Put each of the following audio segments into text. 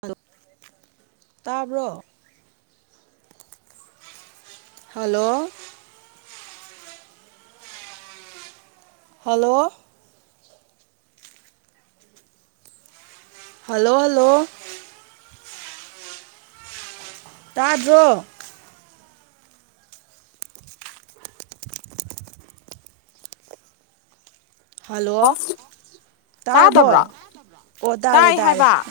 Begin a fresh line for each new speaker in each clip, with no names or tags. hello ꯇꯥꯕ꯭ꯔꯣ hello hello hello hello ꯇꯥꯖꯣ hello
ꯑꯣ
ꯇꯥꯔꯕꯣ
ꯇꯥꯗꯕ꯭ꯔꯣ
ꯑꯣ ꯇꯥꯔꯦ
ꯇꯥꯏ
ꯇꯥꯔꯦ
ꯍꯥꯏꯕ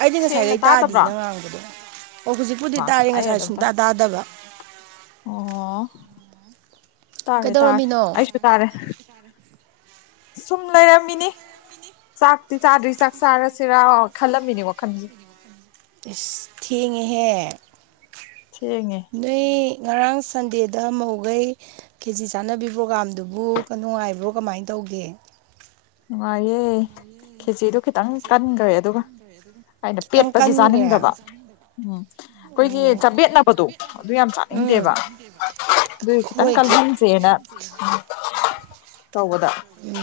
ꯑꯩꯗꯤ
ꯁꯦꯡꯅ
ꯉꯁꯥꯏꯗꯒꯤꯩ ꯇꯥꯗꯦ
ꯇꯥꯗꯕ꯭ꯔꯣ
ꯅ ꯉꯥꯡꯕꯗꯣ ꯑꯣ ꯍꯧꯖꯤꯛꯄꯨꯗꯤ
ꯃꯥ
ꯇꯥꯔꯤꯦ
ꯑꯩ
ꯉꯁꯥꯏ
ꯑꯗꯨꯝ
ꯁꯨꯡꯇꯥ
ꯇꯥꯏ
ꯇꯥꯗꯕ
ꯑꯣ ꯇꯥꯔꯦ ꯇꯥꯔꯦ
ꯀꯩꯗꯧꯔꯝꯃꯤꯅꯣ
ꯑꯩꯁꯨ ꯇꯥꯔꯦ ꯁꯨꯝ ꯂꯩꯔꯝꯃꯤꯅꯦ ꯆꯥꯛꯇꯤ ꯆꯥꯗ꯭ꯔꯤ ꯆꯥꯛ ꯆꯥꯔꯁꯤꯔ ꯈꯜꯂꯝꯃꯤꯅꯦ ꯋꯥꯈꯜꯁꯦ
ꯊꯤꯡꯍꯦꯛ
ꯊꯦꯡꯉꯦ
ꯅꯣꯏ ꯉꯔꯥꯡ ꯁꯟꯗꯦꯗ ꯃꯧꯈꯩ ꯀꯦꯖꯤ ꯆꯥꯅꯕꯤ ꯄ꯭ꯔꯣꯒꯥꯝꯗꯨꯕꯨ ꯅꯨꯡꯉꯥꯏꯕ꯭ꯔꯣ ꯀꯃꯥꯏꯅ ꯇꯧ ꯄꯨꯒꯦ
ꯃꯥꯑꯦ ꯈꯦꯆꯗꯨ ꯈꯤꯇꯪ ꯀꯟꯈ꯭ꯔꯦ ꯑꯗꯨꯒ ꯑꯩꯅ
ꯈꯤꯇꯪ
ꯄꯦꯠꯄꯁꯤ
ꯀꯟꯈ꯭ꯔꯦ
ꯆꯥꯅꯤꯡꯗꯕ
ꯑꯣ
ꯎꯝ ꯑꯩꯈꯣꯏꯒꯤ ꯆꯄꯦꯠꯅꯕꯗꯣ ꯑꯗꯨ ꯌꯥꯝ
ꯎꯝ
ꯆꯥꯅꯤꯡꯗꯦꯕ ꯑꯗꯨ ꯈꯤꯇꯪ
ꯍꯣꯏ
ꯀ
ꯈꯦ
ꯁꯗꯥ
ꯎꯝ
ꯇꯧꯕꯗ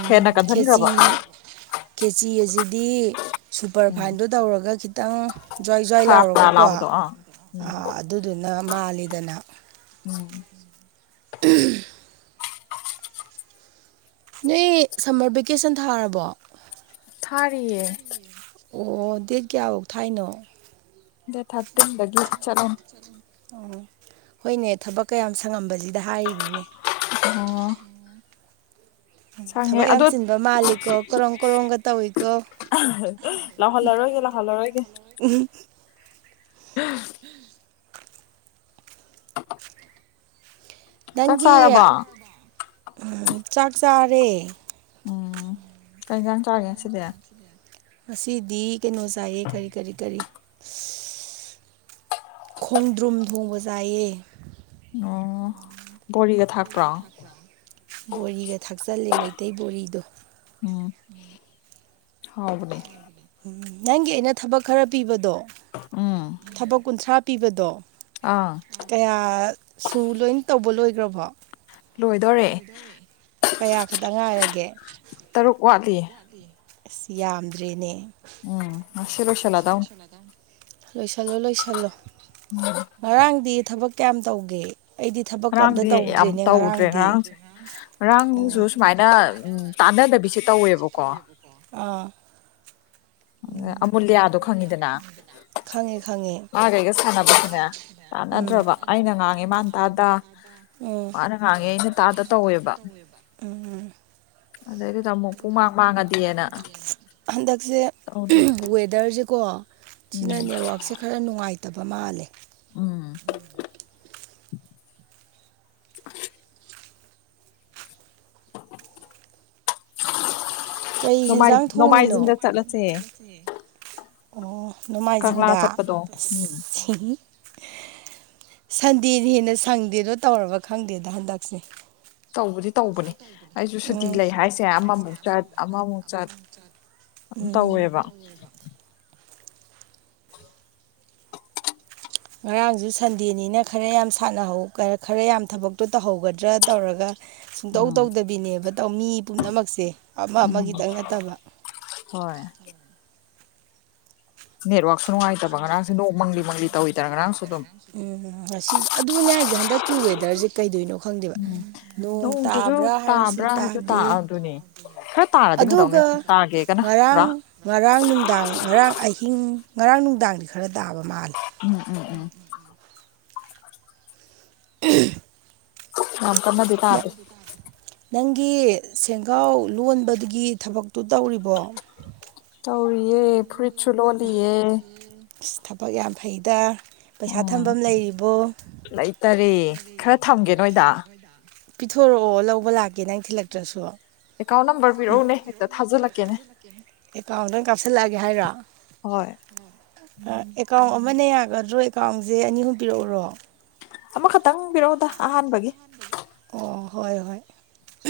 ꯍꯦꯟꯅ ꯀꯟꯁꯤꯟꯈ꯭ꯔꯕ
ꯈꯦꯆꯤ ꯈꯦꯆꯤ ꯑꯁꯤꯗꯤ
ꯎꯝ
ꯁꯨꯄꯔꯐꯥꯏꯟꯗꯣ ꯇꯧꯔꯒ ꯈꯤ ꯇ ꯖ꯭ꯋꯥꯏ ꯖ꯭ꯋꯥꯏ
ꯐꯔꯥ ꯐꯔꯥ
ꯂꯥꯎꯔꯒꯀꯣ
ꯂꯥꯎꯕꯗꯣ ꯑꯥ ꯎꯝ
ꯑꯗꯨꯗꯨꯅ ꯃꯥꯜꯂꯤꯗꯅ
ꯎꯝ
ꯎꯝ ꯅꯣꯏ ꯁꯝꯃꯔ ꯚꯦꯀꯦꯁꯟ ꯊꯥꯔꯕꯣ
ꯊꯥꯔꯤꯌꯦ
ꯑꯣ ꯗꯦꯠ ꯀꯌꯥꯕꯨꯛ ꯊꯥꯏꯅꯣ
ꯗ ꯊꯔꯇ ꯒ ꯆꯠꯂꯅꯤ
ꯎ ꯍꯣꯏꯅꯦ ꯊꯕꯛ ꯀꯌꯥꯝ ꯁꯪꯉꯝꯕꯁꯤꯗ ꯍꯥꯏꯔꯤꯅꯤꯅꯦ
ꯑꯣ ꯁꯪꯉꯦ
ꯊꯕꯛ ꯌꯥꯝ
ꯑꯗꯣ
ꯆꯤꯟꯕ ꯃꯥꯜꯂꯤꯀꯣ ꯀꯔꯣꯝ ꯀꯔꯣꯡꯝꯒ ꯇꯧꯏꯀꯣ
ꯂꯥꯎꯍꯜꯂꯔꯣꯏꯒꯦ ꯂꯥꯎꯍꯜꯂꯔꯣꯏꯒꯦ
[inaudible]
ꯆꯥꯛ
ꯅꯪꯒꯤ
ꯆꯥꯔꯕꯣ
ꯆꯥꯛ ꯆꯥꯔꯦ
ꯎꯝ ꯀꯩꯟꯖꯥꯡ ꯆꯥꯒꯦ ꯁꯤꯗꯤ
ꯉꯗꯤ ꯀꯩꯅꯣ ꯆꯥꯏꯌꯦ ꯀꯔꯤ ꯀꯔꯤ ꯀꯔꯤ ꯈꯣꯡꯗ꯭ꯔꯨꯝ ꯊꯣꯡꯕ ꯆꯥꯏꯌꯦ
ꯑꯣ ꯕꯣꯔꯤꯒ ꯊꯥꯛꯄ꯭ꯔꯣ
ꯕꯣꯔꯤꯒ ꯊꯥꯛꯆꯜꯂꯦ ꯃꯩꯇꯩ ꯕꯣꯔꯤꯗꯣ
ꯎꯝ ꯍꯥꯎꯕꯅꯦ
ꯎ ꯅꯪꯒꯤ ꯑꯩꯅ ꯊꯕꯛ ꯈꯔ ꯄꯤꯕꯗꯣ
ꯎꯝ
ꯊꯕꯛ ꯀꯨꯟꯊ꯭ꯔꯥ ꯄꯤꯕꯗꯣ
ꯑꯥ
ꯀꯌꯥ ꯁꯨ ꯂꯣꯏ ꯇꯧꯕ ꯂꯣꯏꯈ꯭ꯔꯕꯣ
ꯂꯣꯏꯗꯣꯔꯦ
ꯀꯌꯥ ꯈꯛꯇ ꯉꯥꯏꯔꯒꯦ
ꯇꯔꯨꯛ ꯋꯥꯠꯂꯤ
ꯑꯁ ꯌꯥꯝꯗ꯭ꯔꯦꯅꯦ
ꯎꯝ ꯉꯁꯤ ꯂꯣꯏꯁꯤꯜꯂꯗꯧꯅꯤ
ꯂꯣꯏꯁꯤꯜꯂꯣ ꯂꯣꯏꯁꯤꯜꯂꯣ ꯉꯔꯥꯡꯗꯤ ꯊꯕꯛ ꯀꯌꯥꯝ ꯇꯧꯒꯦ ꯑꯩꯗꯤ ꯊꯕꯛ ꯑꯝꯇ
ꯉꯔꯥꯡꯗꯤ ꯌꯥꯝ
ꯇꯧꯗ꯭ꯔꯦꯅꯦ
ꯇꯧꯗ꯭ꯔꯦ
ꯉꯔꯥꯡꯗꯤ
ꯉꯔꯥꯡꯁꯦ ꯉꯔꯥꯡꯁꯨ ꯁꯨꯃꯥꯏꯅ ꯇꯥꯟꯅꯗꯕꯤꯁꯦ ꯇꯧꯋꯦꯕꯀꯣ
ꯑꯥ
ꯑꯃꯨꯂ ꯑ ꯑꯗꯨ
ꯈꯉꯦ ꯈꯉꯦ
ꯆꯥꯟꯅꯗ꯭ꯔꯕ ꯑꯩꯅ ꯉꯥꯡꯉꯤꯃꯥꯟꯇꯥꯗ
ꯎꯝ
ꯋꯥꯅ ꯉꯥꯡꯉꯦ ꯑꯩꯅ ꯇꯥꯗ ꯇꯧꯋꯦꯕ
ꯎꯝ
ꯑꯗꯩꯗꯨꯗ ꯑꯃꯨꯛ ꯄꯨꯡꯃꯥꯡ ꯃꯥꯡꯉꯗꯤꯅ
ꯍꯟꯗꯛꯁꯦ
ꯇꯧꯗ꯭ꯔꯦ
ꯋꯦꯥ ꯗꯔꯁꯦꯀꯣ
ꯎꯝ
ꯁꯤꯅ ꯅꯦꯠꯋꯥꯛꯁꯦ ꯈꯔ ꯅꯨꯡꯉꯥꯏꯇꯕ ꯃꯥꯜꯂꯦ [inaudible]
ꯎꯝ [inaudible] [inaudible]
ꯀꯩ
ꯅꯣꯡꯃꯥꯏ
ꯌꯦꯟꯖꯥꯡ ꯊꯣꯡꯉꯤꯅꯣ
ꯅꯣꯡꯃꯥꯏꯖꯤꯡꯗ ꯆꯠꯂꯁꯦ
ꯑꯣ
ꯀꯪꯂꯥ
ꯅꯣꯡꯃꯥꯏꯖꯤꯡꯗ
ꯆꯠꯄꯗꯣ ꯎꯝ
ꯏꯁ ꯁꯟꯗꯦꯅ ꯍꯦꯟꯅ ꯁꯪꯗꯦꯅꯣ ꯇꯧꯔꯕ ꯈꯪꯗꯦꯗ ꯍꯟꯗꯛꯁꯦ
ꯇꯧꯕꯗꯤ ꯇꯧꯕꯅꯦ
ꯁꯨꯇꯤ ꯂꯩ ꯍꯥꯏꯁꯦ ꯑꯃꯃꯨꯛ ꯆꯠ ꯑꯃꯃꯨꯛ ꯆꯠ
ꯑꯗꯨ ꯇꯧꯋꯦꯕ
ꯉꯔꯥꯡꯁꯨ ꯁꯟꯗꯦꯅꯤꯅ ꯈꯔ ꯌꯥꯝ ꯁꯥꯟꯅꯍꯧ ꯈꯔ ꯌꯥꯝ ꯊꯕꯛꯇꯣ ꯇꯧꯍꯧꯒꯗ꯭ꯔꯥ ꯇꯧꯔꯒ ꯁꯨꯡꯇꯧ
ꯎꯝ
ꯇꯧꯗꯕꯤꯅꯦꯕ ꯇꯧ ꯃꯤ ꯄꯨꯝꯅꯃꯛꯁꯦ ꯑꯃ
ꯎꯝ
ꯑꯃꯒꯤꯇꯪ ꯅꯠꯇꯕ
ꯍꯣꯏ ꯅꯦꯠꯋꯥꯛꯁꯨ ꯅꯨꯡꯉꯥꯏꯇꯕ ꯉꯔꯥꯡꯁꯦ ꯅꯣꯡ ꯃꯪꯂꯤ ꯃꯪꯂꯤ ꯇꯧꯋꯤꯗꯅ ꯉꯔꯥꯡꯁꯨ ꯑꯗꯨꯝ
ꯎꯝ ꯑꯁꯤ ꯑꯗꯨꯕꯨꯅꯦ ꯍꯥꯏꯁꯦ ꯍꯟꯗꯛ ꯀ ꯋꯦꯗꯁꯦ ꯀꯩꯗꯣꯏꯅꯣ ꯈꯪꯗꯦꯕ
ꯎꯝ
ꯅꯣꯡ
ꯅꯣꯡꯁꯤꯁꯨ
ꯇꯥꯕ꯭ꯔꯥ ꯍꯥꯏꯔꯁꯨ
ꯇꯥꯕ꯭ꯔꯥ ꯍꯥꯏꯁꯨ
ꯇꯥꯗꯦ
ꯇꯥꯗꯨꯅꯦ ꯈꯔ ꯇꯥꯔꯗꯤ ꯐꯗꯧꯅꯦ
ꯑꯗꯨꯒ
ꯇꯥꯒꯦꯒꯅ
ꯉꯔꯥꯡ
ꯄꯨꯔꯥ
ꯉꯔꯥꯡ ꯅꯨꯡꯗꯥꯡ ꯉꯔꯥꯡ ꯑꯍꯤꯡ ꯉꯔꯥꯡ ꯅꯨꯡꯗꯥꯡꯗꯤ ꯈꯔ ꯇꯥꯕ ꯃꯥꯜꯂꯦ
ꯎꯝ ꯎꯝ ꯎꯝ
[unintelligible] [inaudible]
ꯌꯥꯝꯝ ꯀꯅꯥꯗꯤ ꯇꯥꯗ
ꯅꯪꯒꯤ ꯁꯦꯡꯒꯥꯎ ꯂꯣꯟꯕꯒꯤ ꯊꯕꯛꯇꯨ ꯇꯧꯔꯤꯕꯣ
ꯇꯧꯔꯤꯌꯦ ꯐꯨꯔꯤꯠꯁꯨ ꯂꯣꯜꯂꯤꯌꯦ
ꯊꯕꯛ ꯌꯥꯝ ꯐꯩꯗ ꯄꯩꯁꯥ
ꯎꯝ
ꯊꯐꯝ ꯂꯩꯔꯤꯕꯣ
ꯂꯩꯇꯔꯦ ꯈꯔ ꯊꯝꯒꯦ ꯅꯣꯏꯗ
ꯄꯤꯊꯣꯔꯛꯑꯣ ꯂꯧꯕ ꯂꯥꯛꯀꯦ ꯅꯪ ꯊꯤꯜꯂꯛꯇ꯭ꯔꯁꯨ
ꯑꯦꯀꯥꯎꯟ ꯅꯝꯕꯔ ꯄꯤꯔꯛꯎꯅꯦ ꯍꯦꯛꯇ ꯊꯥꯖꯤꯜꯂꯛꯀꯦꯅꯦ
ꯑꯦꯀꯥꯎꯟꯗꯪ ꯀꯥꯞꯁꯤꯜꯂꯛꯑꯒꯦ ꯍꯥꯏꯔꯣ
ꯍꯣꯏ
ꯑꯦꯀꯥꯎꯟ ꯑꯃꯅ ꯌꯥꯒꯗ꯭ꯔꯣ ꯑꯦꯀꯥꯎꯟꯁꯦ ꯑꯅꯤꯍꯨꯝ ꯄꯤꯔꯛꯎꯔꯣ
ꯑꯃꯈꯛꯇꯪ ꯄꯤꯔꯛꯑꯣꯗ ꯑꯍꯥꯟꯕꯒꯤ
ꯑꯣ ꯍꯣꯏ ꯍꯣꯏ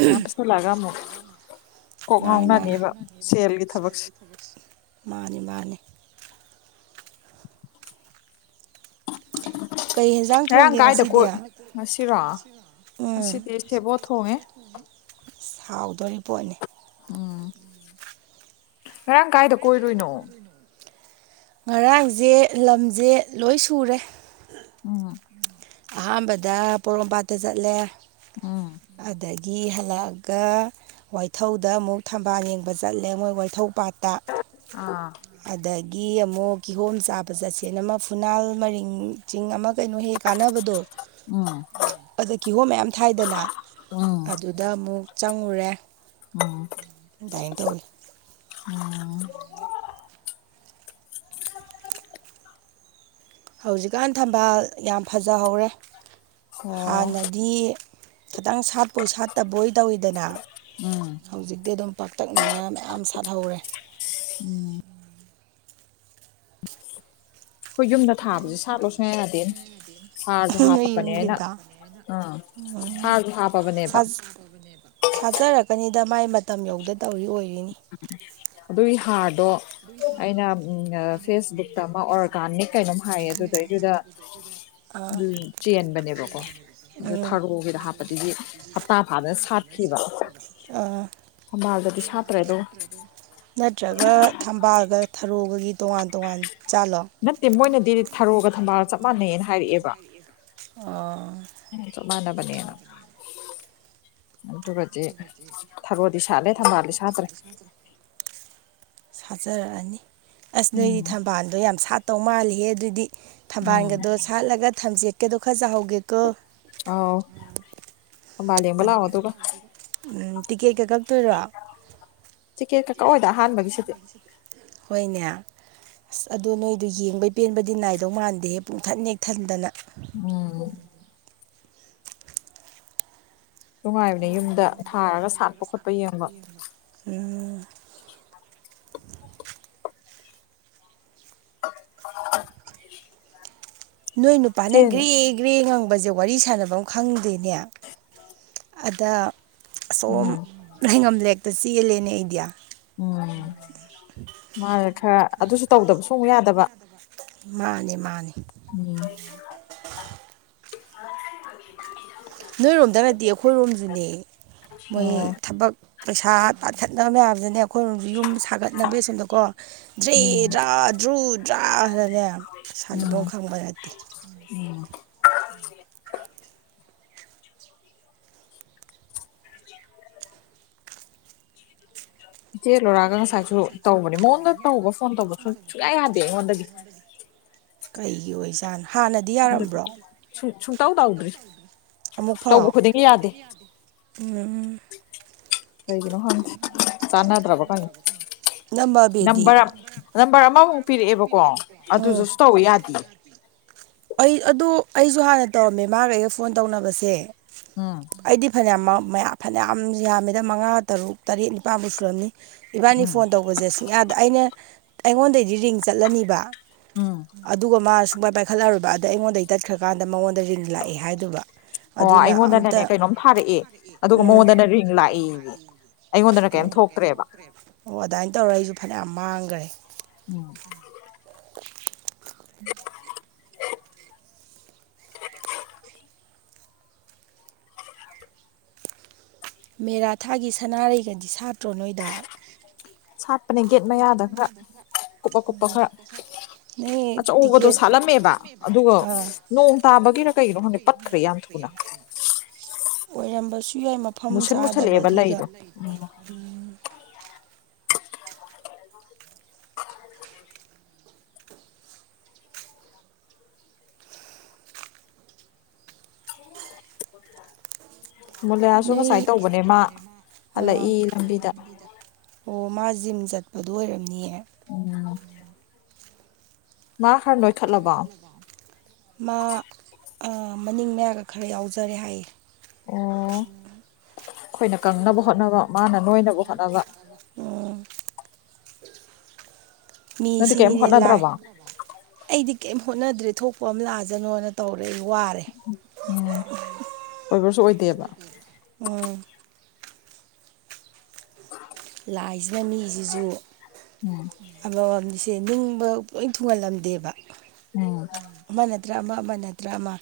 ꯌꯥ ꯄꯁꯂꯒꯃꯣ
ꯃꯥꯅꯤ ꯃꯥꯅꯤ ꯃꯥꯅꯤ ꯃꯥꯅꯤ ꯀꯩ ꯌꯦꯟꯖꯥꯡ
ꯉꯔꯥꯡ
ꯊꯣꯡꯒꯦ
ꯀꯥꯏꯗ
ꯉꯁꯤꯗꯤ
ꯀꯣꯏ ꯉꯁꯤꯔꯣ
ꯎꯝ
ꯉꯁꯤꯗꯤ ꯁꯦꯕꯣꯠ ꯊꯣꯡꯉꯦ
ꯁꯥꯎꯗꯣꯔꯤꯕ ꯄꯣꯠꯅꯤ
ꯎꯝ ꯉꯔꯥꯡ ꯀꯥꯏꯗ ꯀꯣꯏꯔꯣꯏꯅꯣ
ꯉꯔꯥꯡꯁꯦ ꯂꯝꯁꯦ ꯂꯣꯏ ꯁꯨꯔꯦ
ꯎꯝ
ꯑꯍꯥꯟꯕꯗ ꯄꯣꯔꯣꯝꯄꯥꯠꯇ ꯆꯠꯂꯦ
ꯎꯃ
ꯒꯤ ꯍꯜꯂꯛꯑꯒ ꯋꯥꯏꯊꯧꯗ ꯑꯃꯨꯛ ꯊꯝꯕꯥꯜ ꯌꯦꯡꯕ ꯆꯠꯂꯦ ꯃꯣꯏ ꯋꯥꯏꯊꯧ ꯄꯥꯠ ꯇꯥꯛ
ꯑꯥ
ꯑꯗ ꯒꯤ ꯑꯃꯨꯛ ꯀꯤꯍꯣꯝ ꯆꯥꯕ ꯆꯠꯁꯦꯟ ꯑꯃ ꯐꯨꯅꯥꯜ ꯃꯔꯤꯡ ꯆꯤꯡ ꯑꯃ ꯀꯩꯅꯣ ꯍꯦꯛ ꯑꯗꯣ
ꯎꯝ
ꯑꯗ ꯀꯤꯍꯣꯝ ꯃꯌꯥꯝ ꯊꯥꯏꯗꯅ
ꯎꯝ
ꯑꯗꯨꯗ ꯑꯃꯨꯛ ꯆꯪꯉꯨꯔꯦ ꯑꯗꯨꯃꯥꯏꯅ ꯇꯧꯋꯤ
ꯎꯝ
ꯍꯧꯖꯤꯛꯀꯥꯟ ꯊꯝꯕꯥꯜ ꯌꯥꯝ ꯐꯖꯍꯧꯔꯦ
ꯑꯣ
ꯍꯥꯟꯅꯗꯤ ꯈꯤꯇꯪ ꯁꯥꯠꯄꯣꯏ ꯁꯥꯠꯇꯕꯣꯏ ꯇꯧꯋꯤꯗꯅ
ꯎꯝ
ꯍꯧꯖꯤꯛꯇꯤ ꯑꯗꯨꯝ ꯄꯥꯛꯇꯛꯅꯅ ꯃꯌꯥꯝ ꯊꯥꯠꯍꯧꯔꯦ
ꯎꯝ [unintelligible] ꯊꯥꯕꯁꯦ ꯁꯥꯠꯂꯣ ꯁꯨꯡꯌꯥ ꯌꯥꯗꯦꯅꯦ ꯍꯥꯔꯁꯨ ꯍꯥꯞꯄꯕꯅꯦ ꯑꯩꯅ
ꯌꯟꯒꯤꯗ
ꯑꯥ
ꯎ
ꯍꯥꯔꯁꯨ
ꯆ
ꯍꯥꯞꯄꯕꯅꯦꯕ
ꯆꯥꯖꯔ ꯀꯀꯅꯤꯗ ꯃꯥꯏ ꯃꯇꯝ ꯌꯧꯗ ꯇꯧꯔꯤ ꯑꯣꯏꯔꯤꯅꯤ
ꯑꯗꯣ ꯑꯩꯅ ꯐꯦꯁꯕꯨꯛꯇ ꯑꯃ ꯑꯣꯔꯒꯥꯅꯤꯛ ꯀꯩꯅꯣꯝ ꯍꯥꯏꯌꯦ ꯑꯗꯨꯗꯩꯗꯨꯗ ꯎꯝ ꯆꯦꯟꯕꯅꯦꯕꯀꯣ ꯑꯗ
ꯎꯝ
ꯊꯔꯣꯒꯤꯗ ꯍꯥꯞꯄꯗꯒꯤ ꯍꯞꯇꯥ ꯐꯥꯗ
ꯑꯥ
ꯊꯝꯕꯥꯜꯒꯗꯤ ꯁꯥꯠ
ꯅꯠꯇ꯭ꯔꯒ ꯊꯝꯕꯥꯜꯒ ꯊꯔꯣꯒꯒꯤ ꯇꯣꯉꯥꯟ ꯇꯣꯉꯥꯟ ꯖꯥꯠꯂꯣ
ꯅꯠꯇꯦ ꯃꯣꯏꯅꯗꯤ ꯊꯔꯣꯒ ꯊꯝꯕꯥꯜꯒ ꯆꯞ ꯃꯥꯟꯅꯩꯅ ꯍꯥꯏꯔꯛꯑꯦꯕ
ꯑꯣ,
ꯁꯃꯥꯟꯅꯕꯅꯦꯅ ꯑꯗꯨꯒꯥ
ꯑꯗꯨꯕꯗꯤ ꯊꯕꯗꯤ ꯁꯗꯦ
ꯁꯥꯠꯇ꯭ꯔꯦ
ꯊꯝꯗꯁꯖꯤ ꯍꯥꯥꯆꯔꯛꯑꯅꯤ ꯑꯁ ꯅꯣꯏꯗꯤ ꯊꯝꯕꯥꯜꯗꯣ ꯌꯥꯝ ꯁꯥꯠꯇꯧ ꯃꯥꯜꯂꯤꯍꯦ ꯑꯗꯨꯏꯗꯤ
ꯎꯝ
ꯊꯝꯕꯥꯜꯒꯗꯣ ꯁꯥꯠꯂꯒ ꯊꯝꯖꯦꯠꯀꯦꯗꯣ ꯈꯔ ꯆꯍꯧꯒꯦꯀꯣ
ꯍꯕꯥꯂꯤꯌꯥꯕꯂꯑꯣ ꯇꯒ
ꯇꯤꯀꯦ ꯀꯒ ꯇꯣꯏꯔꯣ
ꯇꯤꯀꯦꯠ ꯀ ꯀꯛꯑꯣꯏꯗ ꯑꯍꯥꯟꯕꯒꯤꯁꯤꯗꯤ
ꯍꯣꯏꯅꯦ ꯑꯁ ꯑꯗꯨ ꯅꯣꯏꯗꯨ ꯌꯦꯡꯕꯩ ꯄꯦꯟꯕꯗꯤ ꯅꯥꯏꯗꯧ ꯃꯥꯟꯗꯦꯍꯦ ꯄꯨꯡꯊꯠ ꯅꯦꯛꯊꯟꯗꯅ
ꯑꯣ ꯅꯨꯡꯉꯥꯏꯕꯅꯦ ꯌꯨꯝꯗ ꯊꯥꯔꯒ ꯁꯥꯠꯄ ꯈꯣꯠꯄ ꯌꯦꯡꯕ
ꯎꯝ
[unintelligible]
ꯅꯣꯏ ꯅꯨꯄꯥ
ꯆꯦꯟ
ꯅꯪꯒ꯭ꯔꯦ ꯒ꯭ꯔꯦ ꯉꯉ ꯕꯁꯦ ꯋꯥꯔꯤ ꯁꯥꯟꯅꯕ ꯑꯃ ꯈꯪꯗꯦꯅꯦ ꯑꯗ ꯑꯁꯣꯝ
ꯎꯝ
ꯍꯩꯉꯝꯂꯦꯛꯇ ꯆꯦꯜꯂꯦꯅꯦ ꯑꯩꯗꯤ
ꯎꯝ ꯃꯥꯅꯦꯦ ꯈꯔ ꯑꯗꯨꯁꯨ ꯇꯧꯗꯕ ꯁꯨꯡ ꯌꯥꯗꯕ
ꯃꯥꯅꯤ ꯃꯥꯅꯤ
ꯑꯣ
ꯅꯣꯏꯔꯣꯝꯗꯒꯗꯤ ꯑꯩꯈꯣꯏꯔꯣꯝꯁꯨꯅꯦ ꯃꯣꯏ ꯊꯕꯛ ꯄꯩꯁꯥ ꯇꯥꯈꯠꯅꯕ ꯃꯌꯥꯝ ꯑꯩꯈꯣꯏꯣꯝ ꯌꯨꯝ ꯁꯥꯒꯠꯅꯕꯒꯤꯁꯣꯝꯗꯀꯣ ꯗ꯭ꯔꯦ
ꯎꯝ
ꯗ꯭ꯔꯥ ꯗ꯭ꯔꯨꯗ꯭ꯔꯥ ꯍꯥꯏꯔꯅꯦ ꯁꯥꯟꯗꯧ
ꯎꯝ
ꯈꯪꯕ ꯌꯥꯗꯦ
[inaudible] [inaudible] ꯏꯆꯦ ꯂꯣꯏꯔꯛꯑꯒ ꯉꯁꯥꯏꯁꯨ ꯇꯧꯕꯅꯦ ꯃꯉꯣꯟꯗ ꯇꯧꯕ ꯐꯣꯟ ꯇꯧꯕꯁꯨ ꯁꯨꯌꯥ ꯌꯥꯗꯦ ꯑꯩꯉꯣꯟꯗꯒꯤ
ꯀꯩꯒꯤ ꯑꯣꯏꯖꯥꯠꯅꯣ ꯍꯥꯟꯅꯗꯤ ꯌꯥꯔꯝꯕ꯭ꯔꯣ
ꯁꯨꯡ ꯁꯨꯡꯇꯧ ꯇꯧꯗ꯭ꯔꯤ
ꯑꯃꯨꯛ
ꯇꯧꯕ
ꯐꯥꯎ
ꯈꯨꯗꯤꯡꯒꯤ ꯌꯥꯗꯦ
ꯎꯝ
ꯀꯩꯒꯤꯅꯣ ꯍꯪ ꯆꯥꯟꯅꯗ꯭ꯔꯕ ꯀꯪ
ꯅꯝꯕ ꯑꯕꯦꯗꯤ
ꯅꯝꯕꯔ ꯅꯝꯕꯔ ꯑꯃꯃꯨꯛ ꯄꯤꯔꯛꯑꯦꯕꯀꯣ ꯑꯗꯨꯗꯨꯁꯨ
ꯎꯝ
ꯇꯧꯕ ꯌꯥꯗꯦ
ꯑꯩ ꯑꯗꯨ ꯑꯩꯁꯨ ꯍꯥꯟꯅ ꯇꯧꯔꯝꯃꯦ ꯃꯥꯒꯩꯒ ꯐꯣꯟ ꯇꯧꯅꯕꯁꯦ
ꯎꯝ
ꯑꯩꯗꯤ ꯐꯅꯌꯥꯝ ꯐꯅꯌꯥꯝ ꯌꯥꯝꯃꯤꯗ ꯃꯉꯥ ꯇꯔꯨꯛ ꯇꯔꯦꯠ ꯅꯤꯄꯥꯜꯃꯨꯛ ꯁꯨꯔꯝꯅꯤ ꯏꯕꯥꯅꯤ
ꯎꯝ
ꯐꯣꯟ ꯇꯧꯕꯁꯦ ꯁꯨꯡꯌꯥꯗ ꯑꯩꯅ ꯑꯩꯉꯣꯟꯗꯩꯗꯤ ꯔꯤꯡ ꯆꯠꯂꯅꯤꯕ
ꯎꯝ
ꯑꯗꯨꯒ ꯃꯥꯅ ꯁꯨꯡꯃꯥꯏ ꯄꯥꯏꯈꯠꯂꯔꯨꯕ ꯑꯗꯩ ꯑꯩꯉꯣꯟꯗꯒꯤ ꯇꯠꯈ꯭ꯔꯀꯥꯟꯗ ꯃꯉꯣꯟꯗ ꯔꯤꯟ ꯂꯥꯛꯑꯦ ꯍꯥꯏꯗꯨꯕ
ꯑꯣ ꯑꯩꯉꯣꯟꯗꯅꯅꯦ ꯀꯩꯅꯣꯝ ꯊꯥꯔꯛꯑꯦ ꯑꯗꯨꯒ
ꯎꯝ
ꯃꯉꯣꯟꯗꯅꯦ ꯔꯤꯡ ꯂꯥꯛꯏ
ꯑꯣ ꯑꯗꯨꯃꯥꯏꯅ ꯇꯧꯔ ꯑꯩꯁꯨ ꯐꯅꯌꯥꯝ ꯃꯥꯡꯈ꯭ꯔꯦ
ꯎꯝ
[unintelligible] ꯃꯦꯔꯥꯊꯥꯒꯤ ꯁꯅꯥꯔꯩꯒꯗꯤ ꯁꯥꯇ꯭ꯔꯣ ꯅꯣꯏꯗ
ꯁꯥꯠꯄꯅꯦ ꯒꯦꯠ ꯃꯌꯥꯗ ꯈꯔ ꯀꯨꯞꯄ ꯀꯨꯞꯄ ꯈꯔ
ꯅꯣꯏ
ꯑꯆꯧꯕꯗꯣ
ꯇꯤꯀꯦꯠ
ꯁꯥꯠꯂꯝꯃꯦꯕ ꯑꯗꯨꯒ
ꯑꯥ
ꯅꯣꯡ ꯇꯥꯕꯒꯤ ꯀꯩꯅ ꯀꯩꯒꯤꯅꯣ ꯈꯪꯗꯦ ꯄꯠꯈ꯭ꯔꯦ ꯌꯥꯝ ꯊꯨꯅ
ꯑꯣꯏꯔꯝꯕꯁꯨ ꯁꯨ ꯌꯥꯏ ꯃꯐꯝ
ꯃꯨꯁꯟ ꯃꯨꯁꯜꯂꯛꯑꯦꯕ
ꯆꯥꯗꯕꯒꯤꯒ
ꯂꯩꯗꯣ
ꯎꯝ
ꯃꯨꯂꯌꯥꯁꯨ ꯉꯁꯥꯏ ꯇꯧꯕꯅꯦ ꯃꯥ
ꯑ
ꯍꯜꯂꯛꯏ ꯂꯝꯕꯤꯗ
ꯑꯣ ꯃꯥ ꯖꯤꯝ ꯆꯠꯄꯗꯨ ꯑꯣꯏꯔꯝꯅꯤꯑ
ꯑꯣ ꯑꯣ
ꯃ ꯃꯅꯤꯡ ꯃꯌꯥꯒ ꯈꯔ ꯌꯥꯎꯖꯔꯦ ꯍꯥꯏꯌꯦ
ꯑꯩꯈꯣꯏꯅ ꯀꯪꯅꯕ ꯍꯣꯠꯅꯕ ꯃꯥꯅ ꯅꯣꯏꯅꯕ ꯍꯣꯠꯅꯕ
ꯎꯝ ꯃꯤ
ꯅꯣꯏꯗꯤ ꯀꯩꯝ
ꯁꯤꯅꯤꯅꯦ ꯂꯥꯏ
ꯍꯣꯠꯅꯗ꯭ꯔꯕꯣ
ꯑꯩꯗꯤ ꯀꯔꯤꯝ ꯍꯣꯠꯅꯗ꯭ꯔꯦ ꯊꯣꯛꯄ ꯑꯃ ꯂꯥꯛꯑꯖꯅꯣꯅ ꯇꯧꯔꯦ ꯀ ꯋꯥꯨꯔꯦ
ꯑꯣꯏꯕꯁꯨ ꯑꯣꯏꯗꯦꯕ
ꯎꯝ
[inaudible]
ꯂꯥꯏꯁꯤꯅ ꯃꯤꯁꯤꯁꯨ
ꯎꯝ
ꯑꯝꯅꯤ ꯁꯦ ꯅꯤꯡꯕ ꯂꯣꯏ ꯊꯨꯡꯍꯜꯂꯝꯗꯦꯕ
ꯎꯝ
ꯑꯃ ꯅꯠꯇ꯭ꯔ ꯑꯃ ꯑꯃ ꯅ꯭ꯔ ꯗ꯭ꯔꯃꯥ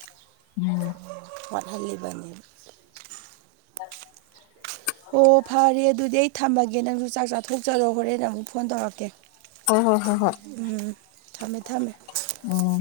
ꯋꯥꯠꯍꯜꯂꯤꯕꯅꯤ
[inaudible]
ꯑꯣ ꯐꯔꯦ ꯑꯗꯨꯗꯤ ꯑꯩ ꯊꯝꯃꯒꯦ ꯅꯪꯁꯨ ꯆꯥꯛ ꯆꯥꯊꯣꯛꯆꯔꯣ ꯍꯣꯔꯦꯟꯅ ꯑꯃꯨꯛ ꯐꯣꯟ ꯇꯧꯔꯛꯀꯦ
ꯍꯣꯏ ꯍꯣꯏ ꯍꯣꯏ
ꯎꯝ ꯊꯝꯃꯦ ꯊꯝꯃꯦ
ꯑꯣ